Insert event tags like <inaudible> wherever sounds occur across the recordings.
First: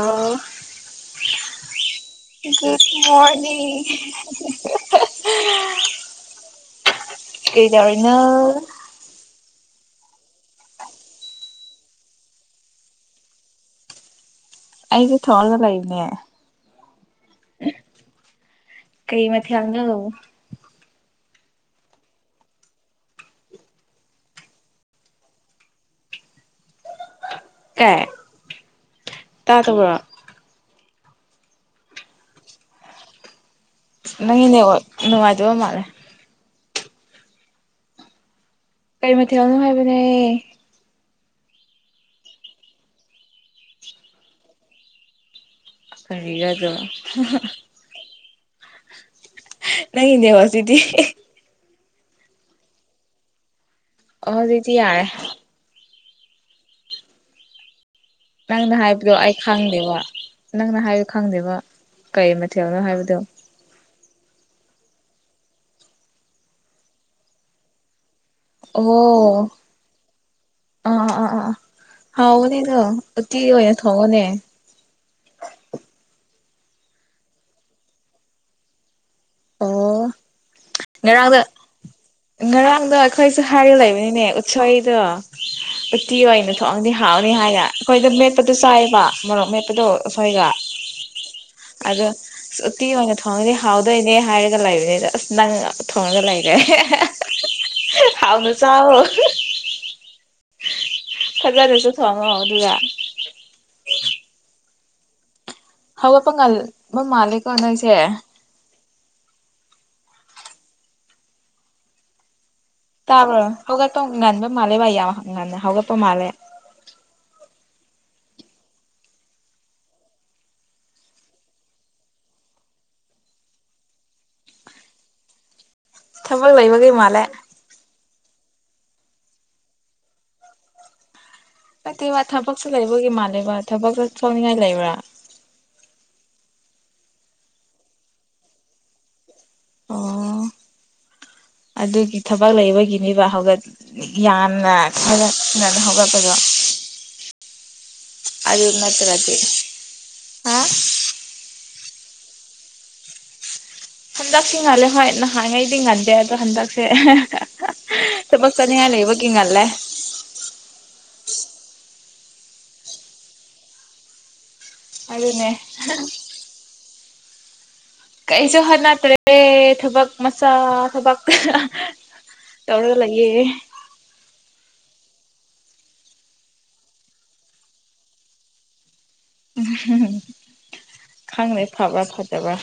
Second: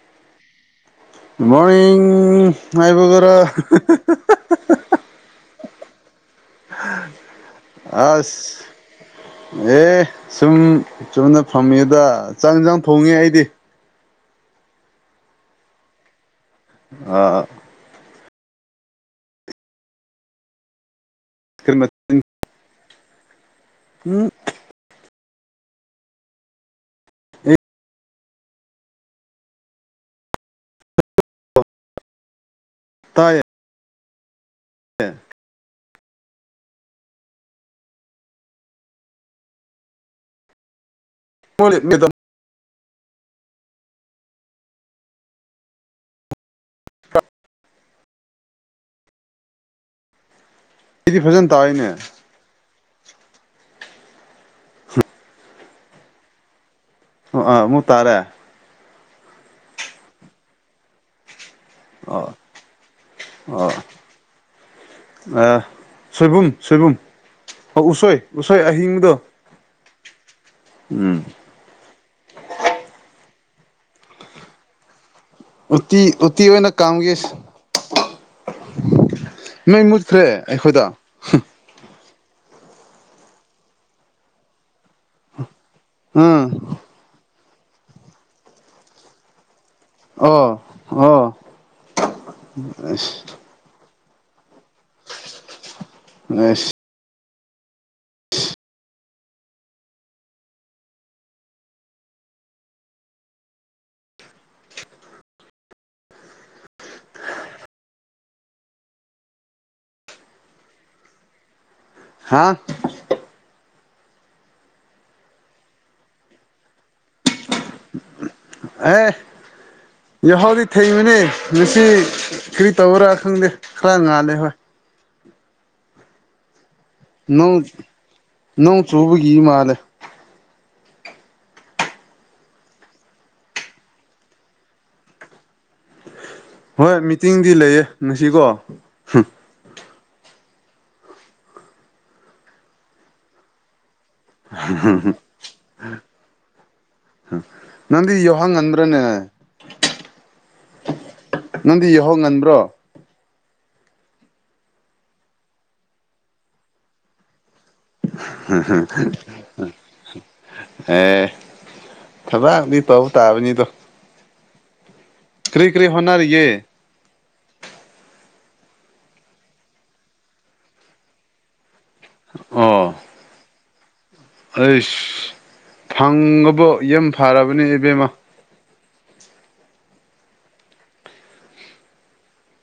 ꯑꯥ good morning good ꯍꯥꯏꯕꯒꯔ morning ꯀꯩꯗꯧꯔꯤꯅꯣ ꯑꯁ ꯑꯦ ꯁꯨꯝ ꯆꯨꯝꯅ ꯐꯝꯃꯦꯗ ꯆꯥꯡ ꯌꯦꯡꯁꯥꯡ ꯊꯣꯡꯉꯦ ꯑꯩꯗꯤ ꯑꯩꯗꯤ ꯊꯣꯜꯂꯒ ꯂꯩꯕꯅꯦ ꯑꯥ ꯀꯩ ꯃꯊꯦꯜꯅꯣ ꯐꯔ ꯃ <inaudible> ꯎꯝ ꯀꯥꯏ ꯇꯗꯕꯔꯣ ꯇꯥꯏ ꯅꯪꯒꯤ ꯅꯦꯠꯋꯥꯛ ꯅꯨꯡꯉꯥꯏꯇꯕ ꯃꯥꯜꯂꯦ ꯀꯔꯤ ꯃꯊꯦꯜ ꯂꯧꯅꯣ ꯍꯥꯏꯕꯅꯦ ꯍ ꯃꯤꯇꯝ <inaudible> ꯀꯔꯤꯂ ꯑꯗꯣ ꯅꯪꯒꯤ ꯅꯦꯠꯋꯥꯛ ꯑꯩꯗꯤ ꯐꯖꯅ ꯇꯥꯏꯅꯦ ꯍꯧꯖꯤꯛꯇꯤ ꯌꯥꯏ ꯑꯣ ꯑꯥ ꯇꯥꯔꯦ ꯅꯪꯅ ꯍꯥꯏꯕꯗꯣ ꯑꯩ ꯈꯪꯗꯦꯕ ꯅꯪꯅ ꯍꯥꯏꯕꯣ ꯈꯪꯗꯦꯕ ꯀꯩ ꯃꯊꯦꯜꯅꯣ ꯍꯥꯏꯕꯗꯣ ꯑ ꯁꯣꯏꯕꯨꯝ ꯁꯣꯏꯕꯨꯝ ꯑꯣ ꯎꯁꯣꯏ ꯎꯁꯣꯏ ꯑꯍꯤꯡꯕꯗꯣ ꯑ ꯑ ꯑ ꯍꯥꯎꯕꯅꯦꯗꯣ ꯑꯇꯤ ꯑꯣꯏꯅ ꯊꯣꯡꯉꯣꯅꯦ ꯎꯇꯤ ꯎꯇꯤ ꯑꯣꯏꯅ ꯀꯝꯒꯤꯁꯦ ꯃꯩ ꯑꯣ ꯃꯨꯠꯈ꯭ꯔꯦ ꯑꯩꯈꯣꯏꯗ ꯉꯔꯥꯡꯗ ꯉꯔꯥꯡꯗꯣ ꯑꯩꯈꯣꯏꯁꯨ ꯍꯥꯏꯔꯒ ꯂꯩꯕꯅꯤꯅꯦ ꯎꯠꯁꯣꯏꯗꯣ ꯎꯠꯇꯤ ꯑꯣꯏꯅ ꯎꯝ ꯊꯣꯛꯑꯗꯤ ꯍꯥꯎꯅꯤ ꯍꯥꯏꯅ ꯑꯩꯈꯣꯏꯗ ꯃꯦꯠꯄꯗꯨꯣ ꯆꯥꯏꯌꯦꯕ ꯃꯔꯣꯛ ꯃꯦꯠꯄ ꯑꯗꯣ ꯑꯩꯈꯣꯏꯒ ꯑꯣ ꯑꯣ ꯑꯗꯣ ꯎꯇꯤ ꯑꯣꯏꯅ ꯑꯁ ꯊꯣꯡꯉꯗꯤ ꯍꯥꯎ ꯍꯥꯎꯗꯨꯏꯅꯦ ꯍꯥꯏꯔꯒ ꯂꯩꯔꯦ ꯅꯪ ꯊꯣꯡꯉꯒ ꯂꯩꯔꯦ ꯑꯁ ꯍꯥꯎꯅ ꯆꯥꯎꯑꯣ ꯐꯖꯅꯁꯨ ꯊꯣꯡꯉꯣ ꯑꯗꯨꯒ ꯍꯧꯒꯠꯄꯥ ꯉꯜꯕ ꯃꯥꯜꯂꯦꯀꯣ ꯅꯣꯏꯁꯦ ꯍꯥꯥ ꯇꯥꯕꯔꯣ ꯍꯧꯒꯠꯄ ꯉꯟꯕ ꯃꯥꯂꯦꯕ ꯌꯥꯝ ꯉꯥꯡꯅ ꯍꯧꯒꯠꯄ ꯃꯥꯂꯦ ꯑꯦ ꯌꯥꯍꯥꯎꯗꯤ ꯊꯦꯡꯕꯅꯦ ꯉꯁꯤ ꯀꯔꯤ ꯇꯧꯕ꯭ꯔꯥ ꯈꯪꯗꯦ ꯈꯔ ꯉꯥꯜꯂꯦ ꯍꯣꯏ <unintelligible> ꯊꯕꯛ ꯂꯩꯕꯥꯒꯤ ꯅꯣꯡ ꯅꯣꯡ ꯆꯨꯕꯒꯤ ꯃꯂꯦ ꯅꯥꯠꯇꯦꯕ ꯊꯕꯛꯁꯨ ꯂꯩꯕꯒꯤ ꯃꯥꯜꯂꯦꯕ ꯊꯕꯛꯁꯨ ꯁꯨꯅꯤꯡꯉꯥꯏ ꯂꯩꯕ꯭ꯔꯥ ꯍꯣꯏ ꯃꯤꯇꯤꯡꯗꯤ ꯂꯩꯌꯦ ꯉꯁꯤꯀꯣ ꯑꯣ ꯑꯗꯨꯒꯤ ꯊꯕꯛ ꯂꯩꯕꯒꯤꯅꯤꯕ ꯍꯧꯒꯠ ꯌꯥꯝꯅ ꯈꯔꯥ ꯉꯟꯅꯥ ꯍꯧꯒꯠꯄꯗꯣ ꯅꯪꯗꯤ ꯌꯨꯍꯧ ꯑꯗꯨ ꯉꯟꯗ꯭ꯔꯦꯅꯦ ꯅꯠꯇ꯭ꯔꯗꯤ ꯍꯥ ꯅꯪꯗꯤ ꯌꯥꯎꯍꯧ ꯉꯟꯕ꯭ꯔꯣ ꯍꯟꯗꯛꯁꯤ ꯉꯜꯂꯦ ꯍꯣꯏ ꯅꯍꯥꯟꯉꯩꯗꯤ ꯉꯟꯗꯦ ꯑꯗꯣ ꯍꯟꯗꯛꯁꯦ ꯊꯕꯛ ꯍꯥ ꯍꯥ ꯆꯠꯅꯤꯡꯉꯥꯏ ꯍ ꯂꯩꯕꯒꯤ ꯉꯜꯂꯦ ꯌꯦ ꯊꯕꯥꯛꯗꯤ ꯇꯥꯎ ꯇꯥꯕꯅꯤꯗꯣ ꯑꯗꯨꯅꯦ ꯀ꯭ꯔꯤ ꯀ꯭ꯔꯤ ꯍꯅ ꯌꯦ ꯀꯩꯁꯨ ꯍ ꯅꯠꯇ꯭ꯔꯦꯦ ꯊꯕꯛ ꯃꯁꯥ ꯊꯕꯛ ꯑꯣ ꯆꯥꯎꯧꯔꯒ ꯂꯦ ꯑꯩꯁ ꯐꯪꯉꯕꯣ ꯌꯥꯝ ꯐꯔꯕꯅꯦ ꯏꯕꯦꯝꯃ ꯎꯝ ꯈꯪꯅꯦ ꯐꯕ꯭ꯔꯥ ꯐꯠꯇꯕ꯭ꯔꯥ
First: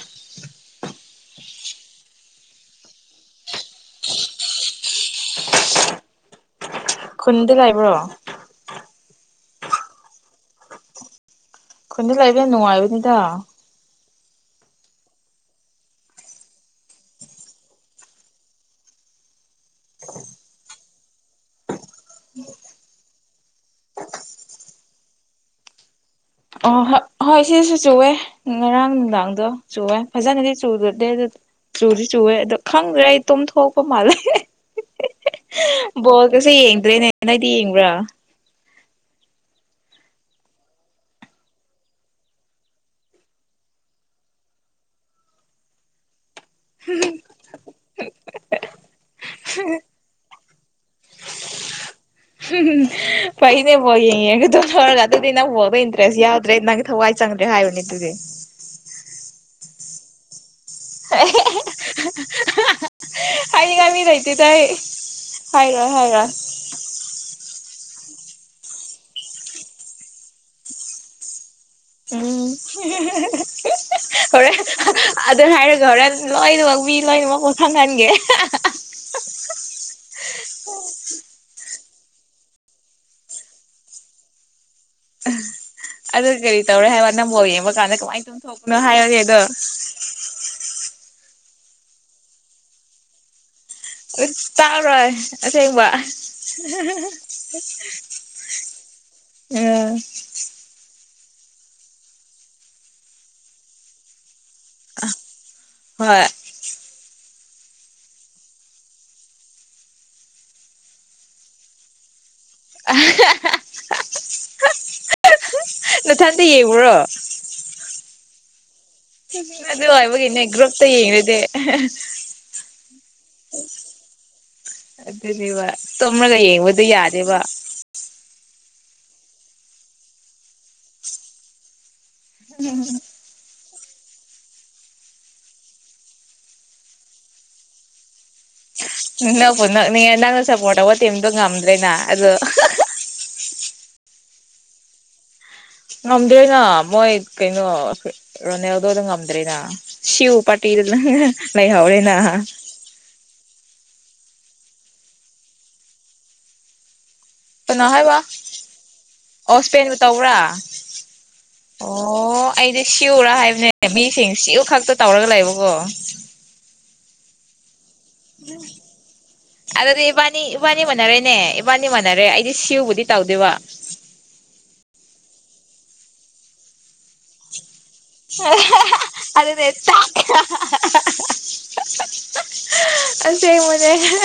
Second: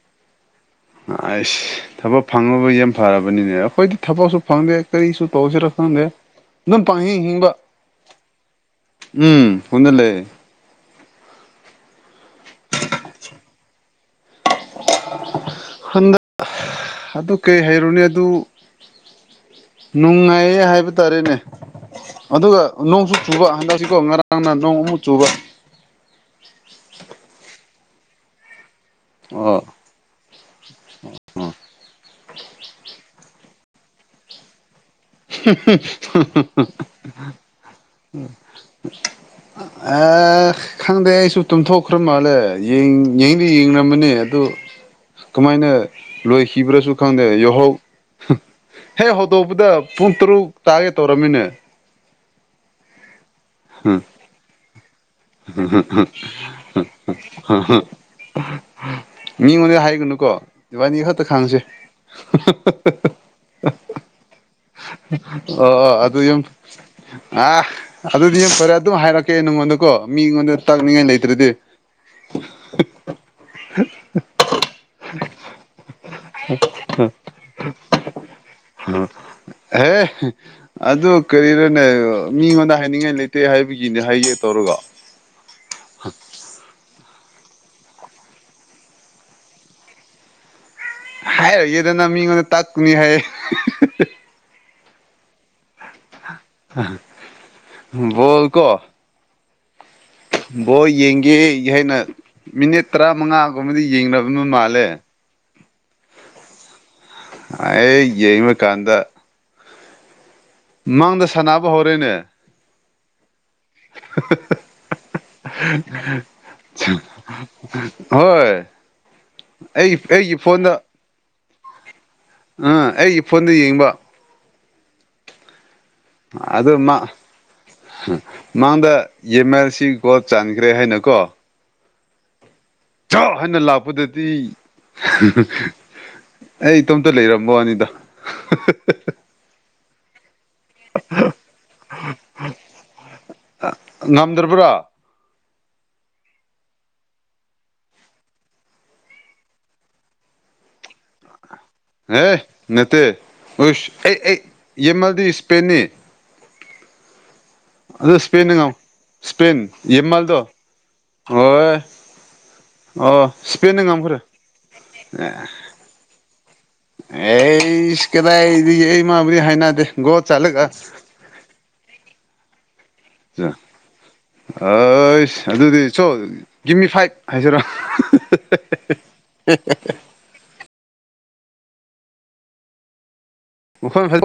ꯑꯁ ꯊꯕꯛ ꯐꯪꯉꯕ ꯌꯥꯝ ꯐꯔꯕꯅꯤꯅꯦ ꯑꯩꯈꯣꯏꯗꯤ ꯊꯕꯛꯁꯨ ꯐꯪꯗꯦ ꯀꯔꯤꯁꯨ ꯇꯧꯁꯤꯔ ꯈꯪꯗꯦ ꯑꯗꯨꯝ ꯄ ꯍ ꯍꯤꯡꯕ ꯈꯨꯟꯗ ꯂꯩꯕ꯭ꯔꯣ ꯎꯝ ꯍꯅ ꯂꯩꯦ ꯑꯩꯟꯗ ꯂꯥꯛꯏꯕ ꯅꯨꯡꯉꯥꯏꯕꯅꯤꯗ ꯍꯟꯗꯛ ꯑꯗꯨ ꯀꯩ ꯍꯩꯔꯨꯅꯦ ꯑꯗꯨ ꯅꯨꯡꯉꯥꯏꯌꯦ ꯍꯥꯏꯕ ꯇꯥꯔꯦꯅꯦ ꯑꯗꯨꯒ ꯅꯣꯡꯁꯨ ꯆꯨꯕ ꯍꯟꯗꯛꯁꯤꯀꯣ ꯉꯔꯥꯡ ꯅꯣꯡ ꯃꯨꯡ ꯆꯕ ꯑꯣ ꯍ ꯍꯣꯏ ꯁꯤ ꯁꯤ ꯆꯋꯦ ꯉꯔꯥꯡ ꯅꯨꯡꯗꯥꯡꯗꯣ ꯑꯣ ꯆꯨꯋꯦ ꯐꯖꯅꯗꯤ ꯆꯨꯗꯣꯗꯦ ꯑꯗꯨ ꯑꯣ ꯆꯨꯗꯤ ꯆꯨꯋꯦ ꯑꯗ ꯈꯪꯗ꯭ꯔ ꯑꯩ ꯇꯝ ꯊꯒ ꯃꯥꯂꯦ ꯌꯦꯡꯗ꯭ꯔꯦꯅꯦ ꯅꯣꯏꯗꯤ ꯌꯦꯡꯕ꯭ꯔꯥ ꯎꯝ ꯑꯦ ꯈꯪꯗꯦ ꯑꯩꯁꯨ ꯇꯨꯝꯊꯣꯛꯈ꯭ꯔ ꯃꯥꯜꯂꯦꯡꯗ ꯌꯦꯡꯝꯕꯅꯤ ꯑꯗꯨ ꯀꯃꯥꯏꯅ ꯂꯣꯏꯈꯤꯕ꯭ꯔꯁꯨ ꯈꯪꯗꯦ ꯌꯦꯍꯧ ꯍꯦ ꯍꯧꯗꯧꯕꯗ ꯄꯨꯡ ꯇꯔꯨꯛ ꯇꯥꯒꯦ ꯇꯧꯔꯝꯃꯤꯅꯦ ꯎꯝ ꯄꯩꯅꯦꯦ ꯄꯦ ꯌꯦ ꯇꯣꯅ ꯋꯥꯔꯒ ꯆꯪꯗ꯭ꯔꯦ ꯍꯥꯏꯕꯅꯤ ꯑꯗꯨꯗꯤ ꯃꯤ ꯃ ꯍꯥꯏ ꯀꯩꯒꯅꯨ ꯀꯣ ꯏꯕꯥꯅꯤ ꯈꯛꯇ ꯈꯥꯡꯁꯦ ꯍꯥꯏꯅꯤꯡꯉꯥꯏ ꯃꯤ ꯂꯩꯇꯦꯗ ꯑꯩ ꯑꯣ ꯍꯥꯏꯔꯣꯏ ꯑꯣ ꯑꯗꯨ ꯍꯥꯏꯔꯣꯏ ꯌꯨꯝ ꯑ ꯑꯗꯨꯗꯤ ꯌꯥꯝ ꯐꯔꯦ ꯑꯗꯨꯝ ꯍꯥꯏꯔꯛꯀꯦ ꯅꯉꯣꯟꯗꯀꯣ ꯃꯤꯉꯣꯟꯗ ꯇꯛꯅꯤꯡꯉꯥꯏ ꯂꯩꯇ꯭ꯔꯗꯤ ꯎꯝ ꯍꯣꯔꯦꯟ ꯑꯗꯨꯅ ꯍꯥꯏꯔꯒꯦ ꯍꯣꯔꯦꯟ ꯂꯣꯏꯅꯃꯛ ꯇ ꯂꯣꯏꯃ ꯀꯊꯥ ꯈꯥꯟꯒꯦ ꯑꯗꯨ ꯀꯔꯤ ꯃꯤꯉꯣꯟꯗ ꯍꯥꯏꯅꯤꯡꯉꯥꯏ ꯂꯩꯇꯦ ꯍꯥꯏꯕꯒꯤꯅꯦ ꯍꯥꯏꯒꯦ ꯇꯧꯔꯒ ꯑꯗ ꯀꯔꯤ ꯇꯧ꯭ꯔꯦ ꯍꯥꯏꯦ ꯃꯥ ꯅ ꯑꯃ ꯌꯦꯡꯕ ꯀꯥꯟꯗ ꯀꯃꯥꯏꯅ ꯇꯧꯅ ꯊꯣꯛꯣꯛꯅꯣ ꯍꯥꯏꯔꯒꯦ ꯑꯗꯣ ꯍꯥꯏꯔꯒꯦꯗꯅ ꯃꯤꯉꯣꯟꯗ ꯇꯥꯛꯀꯨꯅꯤ ꯍꯥꯏꯌꯦ ꯇꯥꯛꯔꯣꯏ ꯑꯁꯦꯡꯕ ꯀꯣ ꯎ ꯕ ꯌꯦꯡ ꯀ ꯍꯥꯏꯅ ꯃꯤꯅꯤꯠ ꯇꯔꯥ ꯃꯉꯥꯒꯨꯝꯕꯗꯤ ꯌꯦꯡꯅꯕꯅ ꯃꯥꯜꯂꯦ ꯍꯣꯏ ꯑꯦ ꯌꯦꯕ ꯀꯥꯟꯗ ꯃꯥꯡꯗ ꯁꯥꯟꯅꯕ ꯍꯣꯔꯦꯅꯦ ꯑ ꯅꯊꯟꯇ ꯌꯦꯡꯕ꯭ꯔꯣ <unintelligible> ꯍꯣꯏ ꯑꯗꯨ ꯑꯩ ꯍꯥꯏꯕꯒꯤꯅꯦ ꯒ꯭ꯔꯨꯞꯇ ꯌꯦꯡꯉꯨꯗꯤ ꯎꯥ ꯑꯩ ꯐꯣꯟꯗ ꯌꯦꯡꯕ ꯑꯗꯨꯅꯦꯕ ꯇꯣꯝꯂꯒ ꯑꯗꯨ ꯌꯦꯡꯕꯗ ꯃꯥ ꯌꯥꯗꯦꯕ ꯃꯥꯡꯗ ꯌꯦꯦꯝ ꯑꯔ ꯁꯤ ꯒꯣ ꯆꯥꯟꯈ꯭ꯔꯦ ꯍꯥꯏꯅꯀꯣ ꯆꯥꯎꯥꯛ ꯍꯥꯏꯅ ꯂꯥꯛꯄꯗꯗꯤ ꯑꯩ ꯏꯇꯣꯝꯇ ꯂꯩꯔꯝꯃ ꯋꯥꯅꯤꯗ ꯅꯛꯄꯣ ꯅꯛꯅꯤꯡꯉ ꯅꯪꯅ ꯁꯞꯄꯣꯔꯠ ꯇꯧꯕ ꯇꯦꯝꯗꯣ ꯉꯝꯗ꯭ꯔꯦꯅ ꯑꯗꯣ ꯉꯝꯗ꯭ꯔꯕ꯭ꯔꯥ ꯉꯝꯗ꯭ꯔꯦꯅ ꯃꯣꯏ ꯀꯩꯅꯣ ꯔꯣꯅꯦꯌꯥꯗꯣꯗ ꯉꯝꯗ꯭ꯔꯦꯅ ꯁꯤꯨ ꯄꯥꯔꯇꯤ ꯗꯅ ꯍꯦ ꯑꯦ ꯅꯠꯇꯦꯁ ꯑꯩ ꯌꯦꯃꯜꯗꯤ ꯏꯁꯄꯦꯟꯅꯤ ꯀꯩꯅꯣ ꯑꯗꯨ ꯍꯥꯏꯕ ꯏꯁꯄꯦꯟꯅ ꯉꯝ ꯏꯁꯄꯦꯟ ꯑꯣ ꯏꯁꯄꯦꯟꯕꯨ ꯇꯧꯕ꯭ꯔꯥ ꯌꯦꯃꯜꯗꯣ ꯍꯣꯏ ꯑꯣ ꯑꯩꯗꯤ ꯑꯣ ꯁꯤꯌꯎꯨꯔ ꯏꯁꯄꯦꯟꯅ ꯍꯥꯏꯕꯅꯦ ꯃꯤꯁꯤꯡ ꯁꯤꯌꯎ ꯈꯛꯇ ꯇꯧꯔꯒ ꯂꯩꯕꯀꯣ ꯑꯦ ꯑꯗꯤ ꯒꯣꯜ ꯏꯕꯥꯅꯤ ꯆꯜꯂꯒ ꯏꯕꯥꯅꯤꯅꯤ ꯃꯅꯔꯦꯅꯦ ꯏꯕꯥꯅꯤꯅꯤ ꯃꯅꯔꯦ ꯑꯩꯗꯤ ꯁꯤꯨ ꯑ ꯑꯩ ꯑꯗꯨꯗꯤ ꯁꯣ ꯀꯤꯃꯤ ꯐꯥꯏꯚ ꯍꯥꯏꯖꯔꯣ ꯑꯗꯨꯗꯅꯦꯠꯇ ꯑꯁ ꯃꯅꯦ ꯃꯈꯣꯏ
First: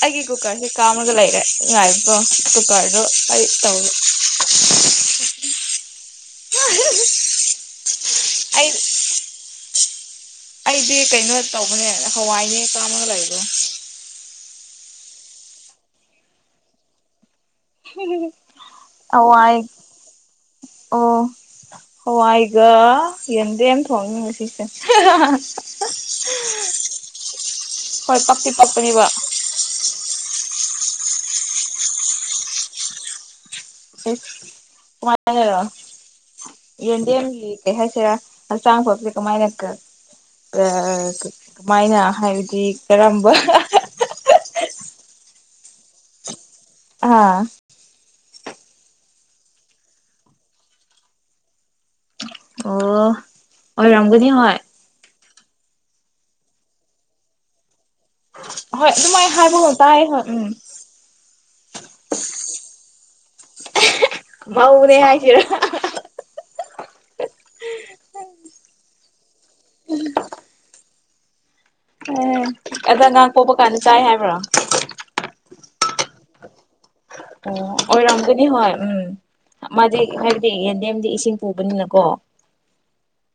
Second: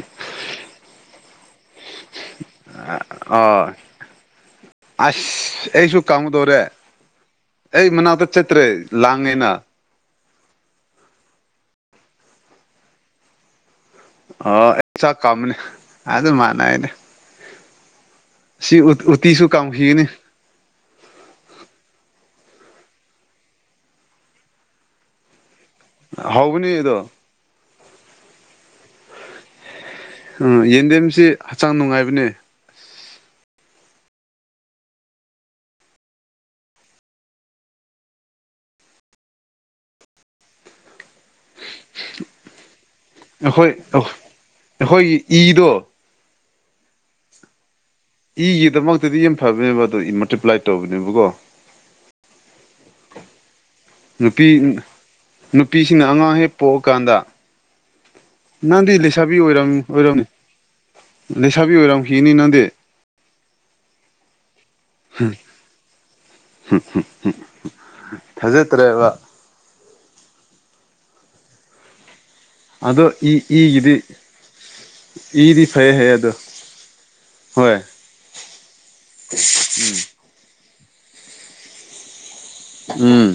ꯂꯒꯦ ꯀꯣ ꯀ ꯀꯝ ꯑꯗꯨ ꯂꯩꯔꯦ ꯉꯥꯏꯄꯣ ꯇꯨꯀꯥꯔꯣ ꯑꯩ ꯑꯥ ꯇꯧ ꯑꯁ ꯑꯩꯁꯨ ꯀꯥꯎꯉꯗꯧꯔꯦ ꯑꯩ ꯃꯅꯥꯛꯇ ꯆꯠꯇ꯭ꯔꯦ ꯑꯩ ꯂꯥꯡꯉꯦꯅ ꯑꯩꯗꯤ ꯀꯩꯅꯣ ꯇꯧꯕꯅꯦ ꯍꯋꯥꯏꯅꯦ ꯀꯥꯝꯃꯒ ꯂꯩꯕꯣ ꯑꯣ ꯆ ꯀꯃꯅꯦ ꯑ ꯑꯗꯨ ꯃꯥꯅꯅꯦ ꯑꯏ ꯀꯥꯝꯈꯤꯒꯅꯤ ꯑꯣ ꯍꯏ ꯒ ꯌꯦꯟꯗꯦꯝ ꯊꯣꯡꯉꯤꯉ ꯁꯤꯁꯦ ꯍꯥꯎꯒꯅꯤ ꯑꯩꯗꯣ ꯍꯣꯏ ꯄꯥꯛꯄꯤ ꯄꯥꯛꯄꯅꯦꯕ ꯎ ꯌꯦꯟꯗꯦꯝꯁꯤ ꯍꯛꯆꯥꯡ ꯅꯨꯡꯉꯥꯏꯕꯅꯦ ꯀꯃꯥꯏ ꯌꯟꯗꯤꯒꯤ ꯀꯩ ꯍꯥꯏꯁꯤꯔ ꯁꯥꯡ ꯐ ꯀꯃꯥꯏꯅꯀ ꯑꯗꯨꯃꯥꯏꯅ ꯍꯥꯏꯕꯗꯤ ꯀꯔꯝꯕ ꯑꯩꯈꯣꯏ ꯑꯩꯈꯣꯏꯒꯤ ꯏꯗꯣ ꯑꯥ ꯏꯒꯤꯗꯃꯛꯇꯗꯤ ꯌꯥꯝ ꯐꯕꯅꯦꯕ ꯑꯗꯣ ꯃꯜꯇꯤꯄ꯭ꯂꯥꯏ ꯇꯧꯕꯅꯦꯕꯀꯣ ꯑꯣ ꯑꯣꯔꯝꯒꯅꯤ ꯍ ꯅꯨꯄꯤ ꯅꯨꯄꯤꯁꯤꯡꯅ ꯑꯉꯥꯡ ꯍꯦꯛ ꯄꯣꯛꯑꯀꯥꯟꯗ ꯍꯣꯏ ꯅꯪꯗꯤ ꯑꯗꯨꯃꯥꯏꯅ ꯂꯩꯁꯥꯕꯤ ꯍꯥꯏꯕꯒꯨꯝ ꯑꯣꯏꯔꯝꯅꯤ ꯇꯥꯏ ꯑꯣꯏꯔꯝꯅꯤ ꯍꯣꯏ ꯎꯝ ꯂꯩꯁꯥꯕꯤ ꯑꯣꯏꯔꯝꯈꯤꯅꯤ ꯅꯪꯗꯤ <inaudible> ꯍꯥꯏꯁꯤꯔꯥ ꯐꯥꯖꯠꯇ꯭ꯔꯦꯕ ꯑꯗ ꯑꯗꯣ ꯑꯉꯥꯡ ꯏ ꯄꯣꯛꯄ ꯀꯥꯟꯗ ꯏꯒꯤꯗꯤ ꯆꯥꯏ ꯍꯥꯏꯕ꯭ꯔꯣ ꯏꯗꯤ ꯐꯩ ꯐꯩꯌꯦ ꯑꯗꯣ ꯑꯣ ꯍꯣꯏ ꯑꯣ ꯔꯝꯖꯅꯤ ꯍ ꯎꯝ ꯃꯥꯗꯤ ꯍꯥꯏꯕꯗꯤ ꯅꯦꯝꯗꯤ ꯏꯁꯤꯡ ꯄꯨꯕꯅꯤꯅꯀꯣ ꯎꯝ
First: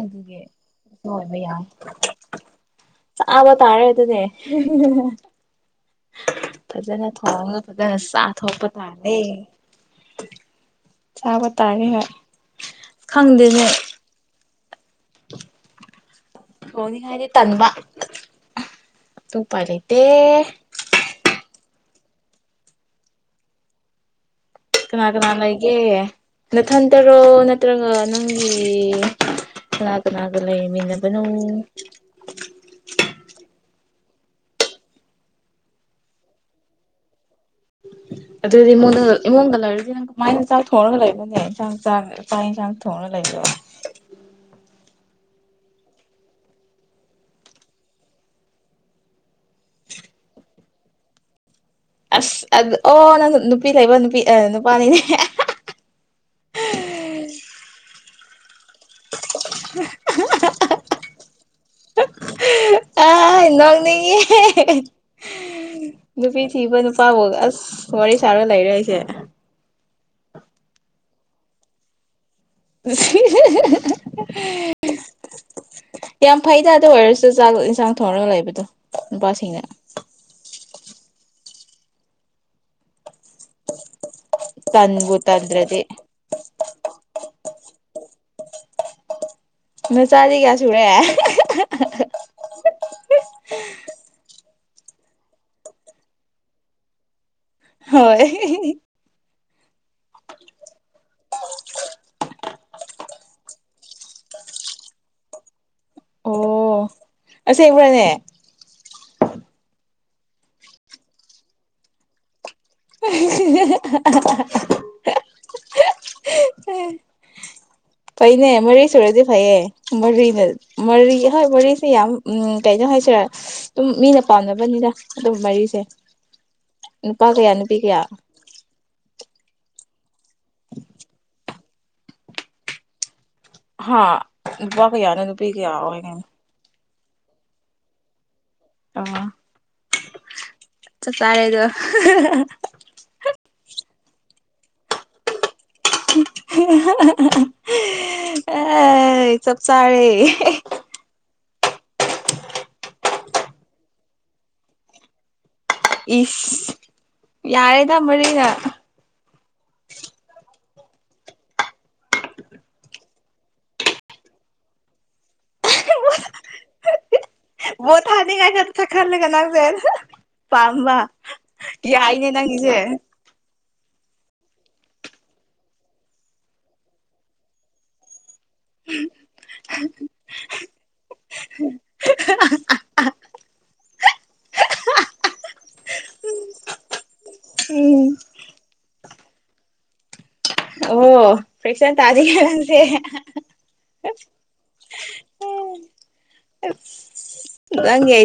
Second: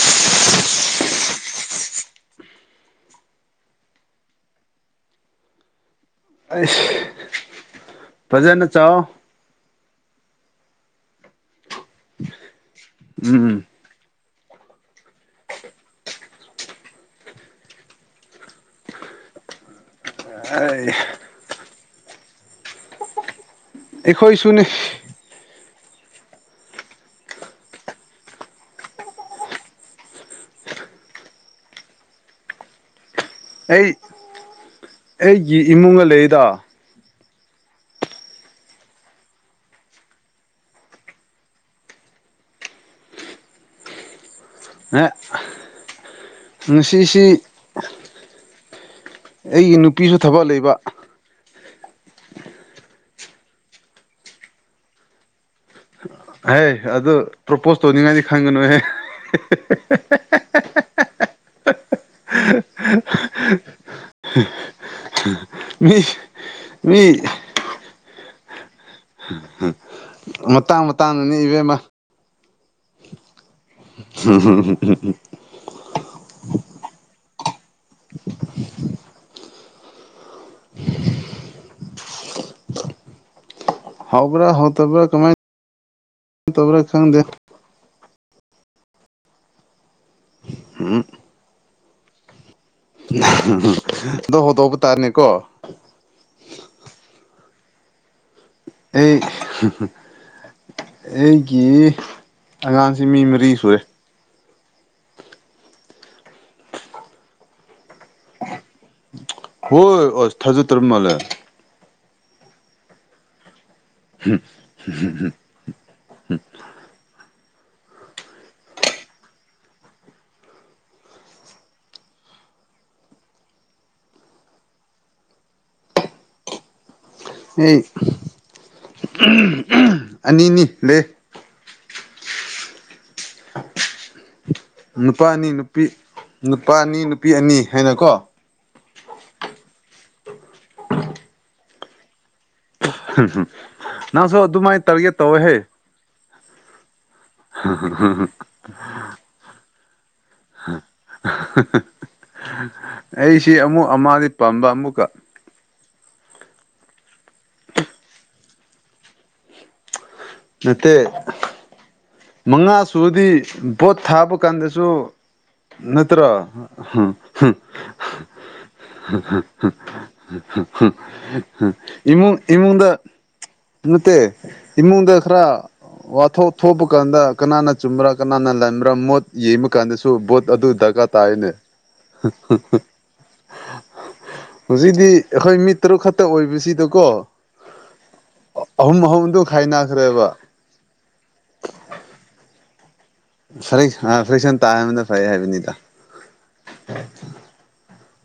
ꯑꯗꯨꯒꯤ ꯍꯣꯏꯕ ꯌꯥꯏ ꯆꯕ ꯇꯥꯔꯦ ꯍꯥꯏ ꯑꯗꯨꯅꯦ ꯑꯩꯁ ꯗ ꯐꯖꯅ ꯁꯥꯊꯣꯄ ꯆꯥꯎ ꯇꯥꯅꯦ ꯆꯥꯕ ꯇꯥꯔꯦ ꯍꯣꯏ ꯑ ꯎꯝ ꯈꯪꯗꯦꯅꯦ ꯍꯅꯤ ꯍꯥꯏꯥꯏꯗꯤ ꯊꯟꯕ ꯇꯨꯡ ꯄꯥꯏ ꯂꯩ ꯑꯩ ꯑꯦꯈꯣꯏꯁꯨ ꯀꯅꯥꯀꯅꯥꯅꯥꯒꯤ ꯅꯊꯟꯇꯔꯣ ꯅꯠꯇ꯭ꯔꯒ ꯅꯪꯒꯤ ꯂꯅꯥꯒ ꯂꯅꯥꯒ ꯂꯩꯃꯤꯟꯅꯕꯅ ꯑꯩ ꯑꯩꯒꯤ ꯏꯃꯨꯡꯒ ꯂꯩꯗ <inaudible> ꯑꯗꯨꯏꯗꯤ ꯏꯉꯣꯟꯗ ꯏꯃꯨꯡꯗ ꯂꯩꯔꯗꯤ ꯅꯪ ꯀꯃꯥꯏꯅ ꯆꯥꯛ ꯊꯣꯡꯉꯒ ꯂꯩꯕꯅꯦ ꯏꯟꯁꯥꯡ ꯆꯥꯛ ꯂꯄꯥ ꯌꯦꯟꯁꯥꯡ ꯊꯣꯡꯉꯒ ꯂꯩꯕꯣ <unintelligible> ꯑꯦ ꯉꯁꯤꯁꯤ ꯑꯩꯒꯤ ꯅꯨꯄꯤꯁꯨ ꯊꯕꯛ ꯂꯩꯕ ꯑꯁ ꯑꯗꯨ ꯑꯣ ꯅꯪ ꯅꯨꯄꯤ ꯂꯩꯕ ꯅꯨꯄꯤ ꯑꯦ ꯅꯨꯄꯥꯅꯤꯅꯦ ꯑꯦ ꯍꯍꯦ ꯍꯥꯥ ꯍꯥ ꯍꯥꯏ ꯑꯗꯨ ꯄ꯭ꯔꯣꯄꯣꯁ ꯇꯧꯅꯤꯡꯉꯥꯏꯗꯤ ꯈꯟꯒꯅꯨꯍꯦ ꯑꯍꯥ ꯑꯍꯥ ꯑꯍꯥ ꯑꯍꯥ ꯍꯍ ꯑꯥꯏ ꯅꯣꯡꯅꯤꯡꯉꯦꯍꯦ ꯃꯤ ꯅꯨꯄꯤ ꯊꯤꯕ ꯃꯤ ꯅꯨꯄꯥꯕꯎꯒ ꯑꯁ ꯋꯥꯔꯤ ꯁꯥꯔ ꯂꯩꯔꯦ ꯑꯩꯁꯦ ꯃꯇꯥꯡ ꯃꯇꯥꯡꯅꯅꯦ ꯏꯕꯦꯝꯃ ꯍꯤ ꯍꯥ ꯍꯥ ꯍꯥ ꯍꯥ ꯍꯍ ꯌꯥꯝ ꯐꯩꯗ ꯑꯗꯨ ꯑꯣꯏꯔꯁꯨ ꯆꯥꯛ ꯆꯥꯛ ꯏꯟꯁꯥꯡ ꯊꯣꯡꯔꯒ ꯂꯩꯕꯗꯣ ꯅꯨꯄꯥꯁꯤꯡꯅ ꯍꯥꯎꯕ꯭ꯔꯥ ꯍꯥꯎꯇꯕ꯭ꯔꯥ ꯇꯟꯕꯨ ꯀꯃꯥꯏ ꯇꯟꯗ꯭ꯔꯗꯤ ꯇꯧꯕ꯭ꯔꯥ ꯈꯪꯗꯦ ꯅꯆꯥꯥꯗꯤ ꯀꯌꯥ ꯁꯨꯨꯔꯦ ꯑꯍ ꯍ ꯍ ꯍ ꯍ ꯇꯥꯠꯅꯦꯀꯣ ꯍꯣꯏ ꯑꯩ ꯍꯨꯡ ꯍꯨꯡ ꯑꯩꯒꯤ ꯑꯉꯥꯡꯁꯤ ꯃꯤ ꯃꯔꯤ ꯁꯨꯔꯦ ꯑꯣ ꯑꯁꯦꯡꯕ꯭ꯔꯅꯦ ꯍꯣꯏ ꯑꯁ ꯊꯖꯗ꯭ꯔ ꯃꯥꯜꯂꯦ ꯑꯍꯤ ꯍꯤ ꯍꯤ ꯍꯤ ꯍꯥ ꯍꯍ ꯍ ꯎꯝ ꯐꯩꯅꯦ ꯃꯔꯤ ꯁꯨꯔꯗꯤ ꯐꯩꯌꯦ ꯃꯔꯤꯅ ꯃꯔꯤ ꯍꯣꯏ ꯃꯔꯤꯁꯦ ꯌꯥꯝ ꯎꯝ ꯀꯩꯅꯣ ꯍꯥꯏꯁꯔꯦ ꯑꯗꯨꯝ ꯃꯤꯅ ꯄꯥꯝꯅꯕꯅꯤꯗ ꯑꯗꯨꯝ ꯃꯔꯤꯁꯦ <unintelligible> ꯅꯨꯄꯥ ꯀꯌꯥ ꯅꯨꯄꯤ ꯀꯌꯥ ꯎꯝ ꯎꯝ ꯑꯅꯤꯅꯤ ꯂꯩ ꯍꯥꯥ ꯅꯨꯄꯥ ꯀꯌꯥꯅꯣ ꯅꯨꯄꯤ ꯀꯌꯥ ꯑꯣꯏ ꯅꯨꯄꯥ ꯑꯅꯤ ꯅꯨꯄꯤ ꯑꯅꯤ ꯍꯥꯏꯅꯀꯣ ꯑꯣ ꯆꯞ ꯆꯥꯔꯦꯗ ꯍ ꯍ ꯍ ꯍꯨꯝ ꯍꯨꯝ ꯅꯪꯁꯨ ꯑꯗꯨꯃꯥꯏ ꯇꯧꯔꯒꯦ ꯇꯧꯋꯣꯍꯦ ꯍꯨꯡ ꯑꯍꯥ ꯑꯍꯥ ꯍꯥ ꯍꯥ ꯍ ꯥꯍꯥ ꯆꯞ ꯆꯥꯔꯦ ꯍꯥ ꯑꯍꯥ ꯍꯥ ꯍꯥ ꯍꯥ ꯑꯩꯁꯤ ꯑꯃꯨꯛ ꯑꯃꯗꯤ ꯄꯥꯝꯕ ꯑꯃꯨꯛꯀ ꯏꯁ ꯌꯥꯔꯦꯗ ꯃꯔꯤꯒ ꯅꯠꯇꯦ ꯃꯉꯥ ꯁꯨꯕꯗꯤ ꯄꯣꯠ ꯊꯥꯕ ꯀꯥꯟꯗꯁꯨ ꯅꯠꯇ꯭ꯔꯣ ꯍꯥ ꯍ ꯍ ꯚꯣꯠ ꯊꯥꯅꯤꯡꯉꯥꯏ ꯈꯛꯇ ꯈꯜꯂꯒ ꯍ ꯅꯪꯁꯦ ꯍꯍ ꯍ ꯄꯥꯝꯕ ꯍ ꯌꯥꯏꯅꯦ ꯏꯃꯨꯡ ꯅꯪꯒꯤꯁꯦ ꯏꯃꯨꯡꯗ ꯅꯠꯇꯦ ꯏꯃꯨꯡꯗ ꯈꯔ ꯋꯥꯊꯣꯛ ꯊꯣꯛꯄ ꯀꯥꯟꯗ ꯀꯅꯥꯅ ꯆꯨꯝꯕ꯭ꯔꯥ ꯀꯅꯥꯅ ꯂꯥꯟꯕ꯭ꯔꯥ ꯃꯣꯠ ꯌꯦꯡꯕ ꯀꯥꯟꯗꯁꯨ ꯕꯣꯠ ꯑꯗꯨ ꯗꯔꯀꯥꯔ ꯇꯥꯏꯌꯦꯅꯦ ꯍ ꯍ ꯍ ꯍ ꯍꯧꯖꯤꯛꯇꯤ ꯑꯩꯈꯣꯏ ꯃꯤ ꯇꯔꯨꯛ ꯈꯛꯇ ꯑꯣꯏꯕꯁꯤꯗꯀꯣ ꯎꯝ ꯑꯍꯨꯝ ꯑꯍꯨꯝꯗꯨ ꯈꯥꯏꯅꯈ꯭ꯔꯦꯕ ꯑꯣ ꯐ꯭ꯔꯦꯛꯁꯟ ꯇꯥꯖꯦ ꯀꯅꯁꯦ ꯍꯦ ꯍꯥ ꯐꯔꯦ ꯍꯥꯟꯅ ꯐ꯭ꯔꯦꯛꯁꯟ ꯇꯥꯍꯟꯕ ꯐꯩ ꯍꯥꯏꯕꯅꯤꯗ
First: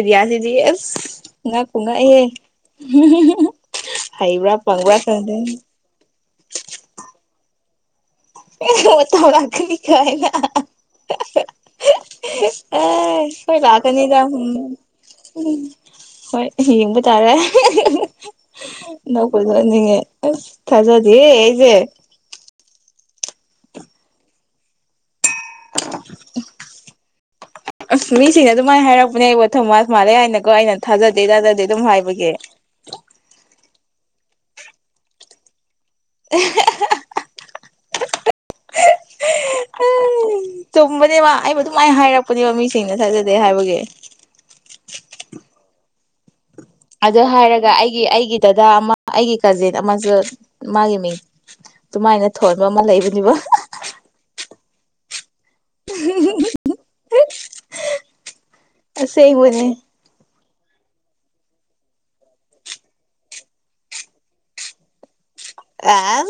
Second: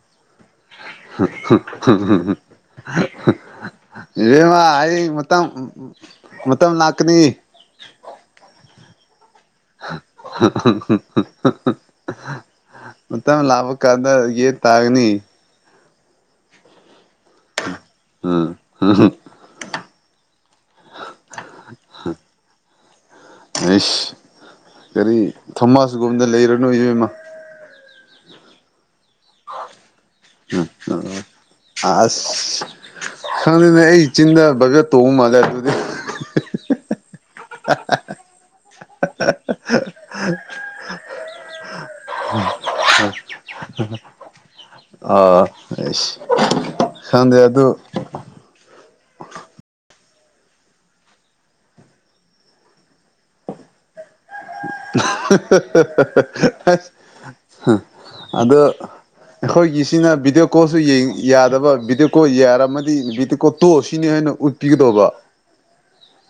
ꯔꯤ ꯑꯗꯨꯗꯤ ꯑꯁ ꯍ ꯍ ꯉꯛꯄꯨ ꯍ ꯍ ꯉꯛꯏꯍꯦ ꯍ ꯍ ꯍꯍ ꯍꯩꯕ꯭ꯔꯥ ꯏꯕꯦꯝꯃꯥ ꯄꯪꯕ꯭ꯔꯥ ꯑꯩ ꯃꯇꯝ ꯈꯪꯗꯦ ꯃꯇꯝ ꯂꯥꯛꯀꯅꯤ ꯑꯦ ꯍ ꯃꯇꯝ ꯂꯥꯛꯀꯅꯤ ꯀꯥꯏꯅ ꯑꯍꯥ ꯑꯍꯥ ꯍꯥꯥꯍ ꯑꯦ ꯑꯥ ꯃꯇꯝ ꯍꯣꯏ ꯂꯥꯛꯄ ꯀꯥꯟꯗ ꯂꯥꯛꯀꯅꯤꯗ ꯎꯝ ꯌꯦꯠ ꯇꯥꯒꯅꯤ ꯎꯝ ꯍꯣꯏ ꯌꯦꯡꯕ ꯇꯥꯔꯦ ꯑꯍꯦ ꯑꯍꯦ ꯑꯍꯦ ꯅꯣꯛꯄꯨ ꯅꯣꯛꯅꯤꯡꯉꯦ ꯑꯁ ꯊꯥꯖꯗꯤ ꯑꯩꯁꯦ ꯑꯦꯁ ꯀꯔꯤ ꯊꯣꯃꯥꯁꯒꯨꯝꯕꯗ ꯂꯩꯔꯅꯨ ꯏꯕꯦꯝ ꯏꯃ ꯑꯁ ꯃꯤꯁꯤꯡꯅ ꯑꯗꯨꯃꯥꯏꯅ ꯍꯥꯏꯔꯛꯄꯅꯦ ꯑꯩ ꯋꯥꯊ ꯃꯥꯁ ꯃꯥꯜꯂꯦ ꯍꯥꯏꯅꯒꯣ ꯑꯩꯅ ꯊꯥꯖꯗꯦ ꯑꯗꯨꯗꯩ ꯇꯗꯗꯤ ꯑꯗꯨꯝ ꯍꯥꯏꯕꯒꯤꯦ ꯑꯁ ꯈꯪꯗꯦꯅꯦ ꯑꯩ ꯆꯤꯟꯅ ꯒ ꯇꯣꯧ ꯃꯥꯗ ꯑꯗꯨ <unintelligible> <inaudible> ꯆꯨꯝꯕꯅꯦꯕ ꯑꯩꯕꯨ ꯑꯗꯨꯃꯥꯏꯅ ꯍꯥꯏꯔꯛꯄꯅꯦꯕ ꯃꯤꯁꯤꯡꯅ ꯊꯥꯖꯗꯦ ꯍꯥꯏꯕꯒꯤ ꯑꯁ ꯑꯗꯨ ꯍꯥꯏꯔꯒ ꯑꯩꯒꯤ ꯑꯩꯒꯤ ꯗꯗꯥ ꯑꯃ ꯑꯩꯒꯤ ꯀꯥꯖꯤꯟ ꯑꯃꯁꯨ ꯃꯥꯒꯤ ꯃꯤꯡ ꯑꯗꯨꯃꯥꯏꯅ ꯊꯣꯟꯕ ꯑꯃ ꯂꯩꯕꯅꯦꯕ <inaudible> ꯑꯗꯣ ꯑꯁꯦꯡꯕꯅꯦ ꯑꯩꯈꯣꯏꯒꯤꯁꯤꯅ ꯚꯤꯗꯤꯑꯣ ꯀꯣꯁꯨ ꯌꯥꯗꯕ ꯕꯤꯗꯤꯑꯣꯀꯣ ꯌꯥꯔꯝꯃꯗꯤ ꯚꯗꯤꯑꯣꯀꯣ ꯇꯣ ꯁꯤꯅꯤ ꯍꯥꯏꯅ ꯎꯠꯄꯤꯒꯗꯧꯕ ꯑ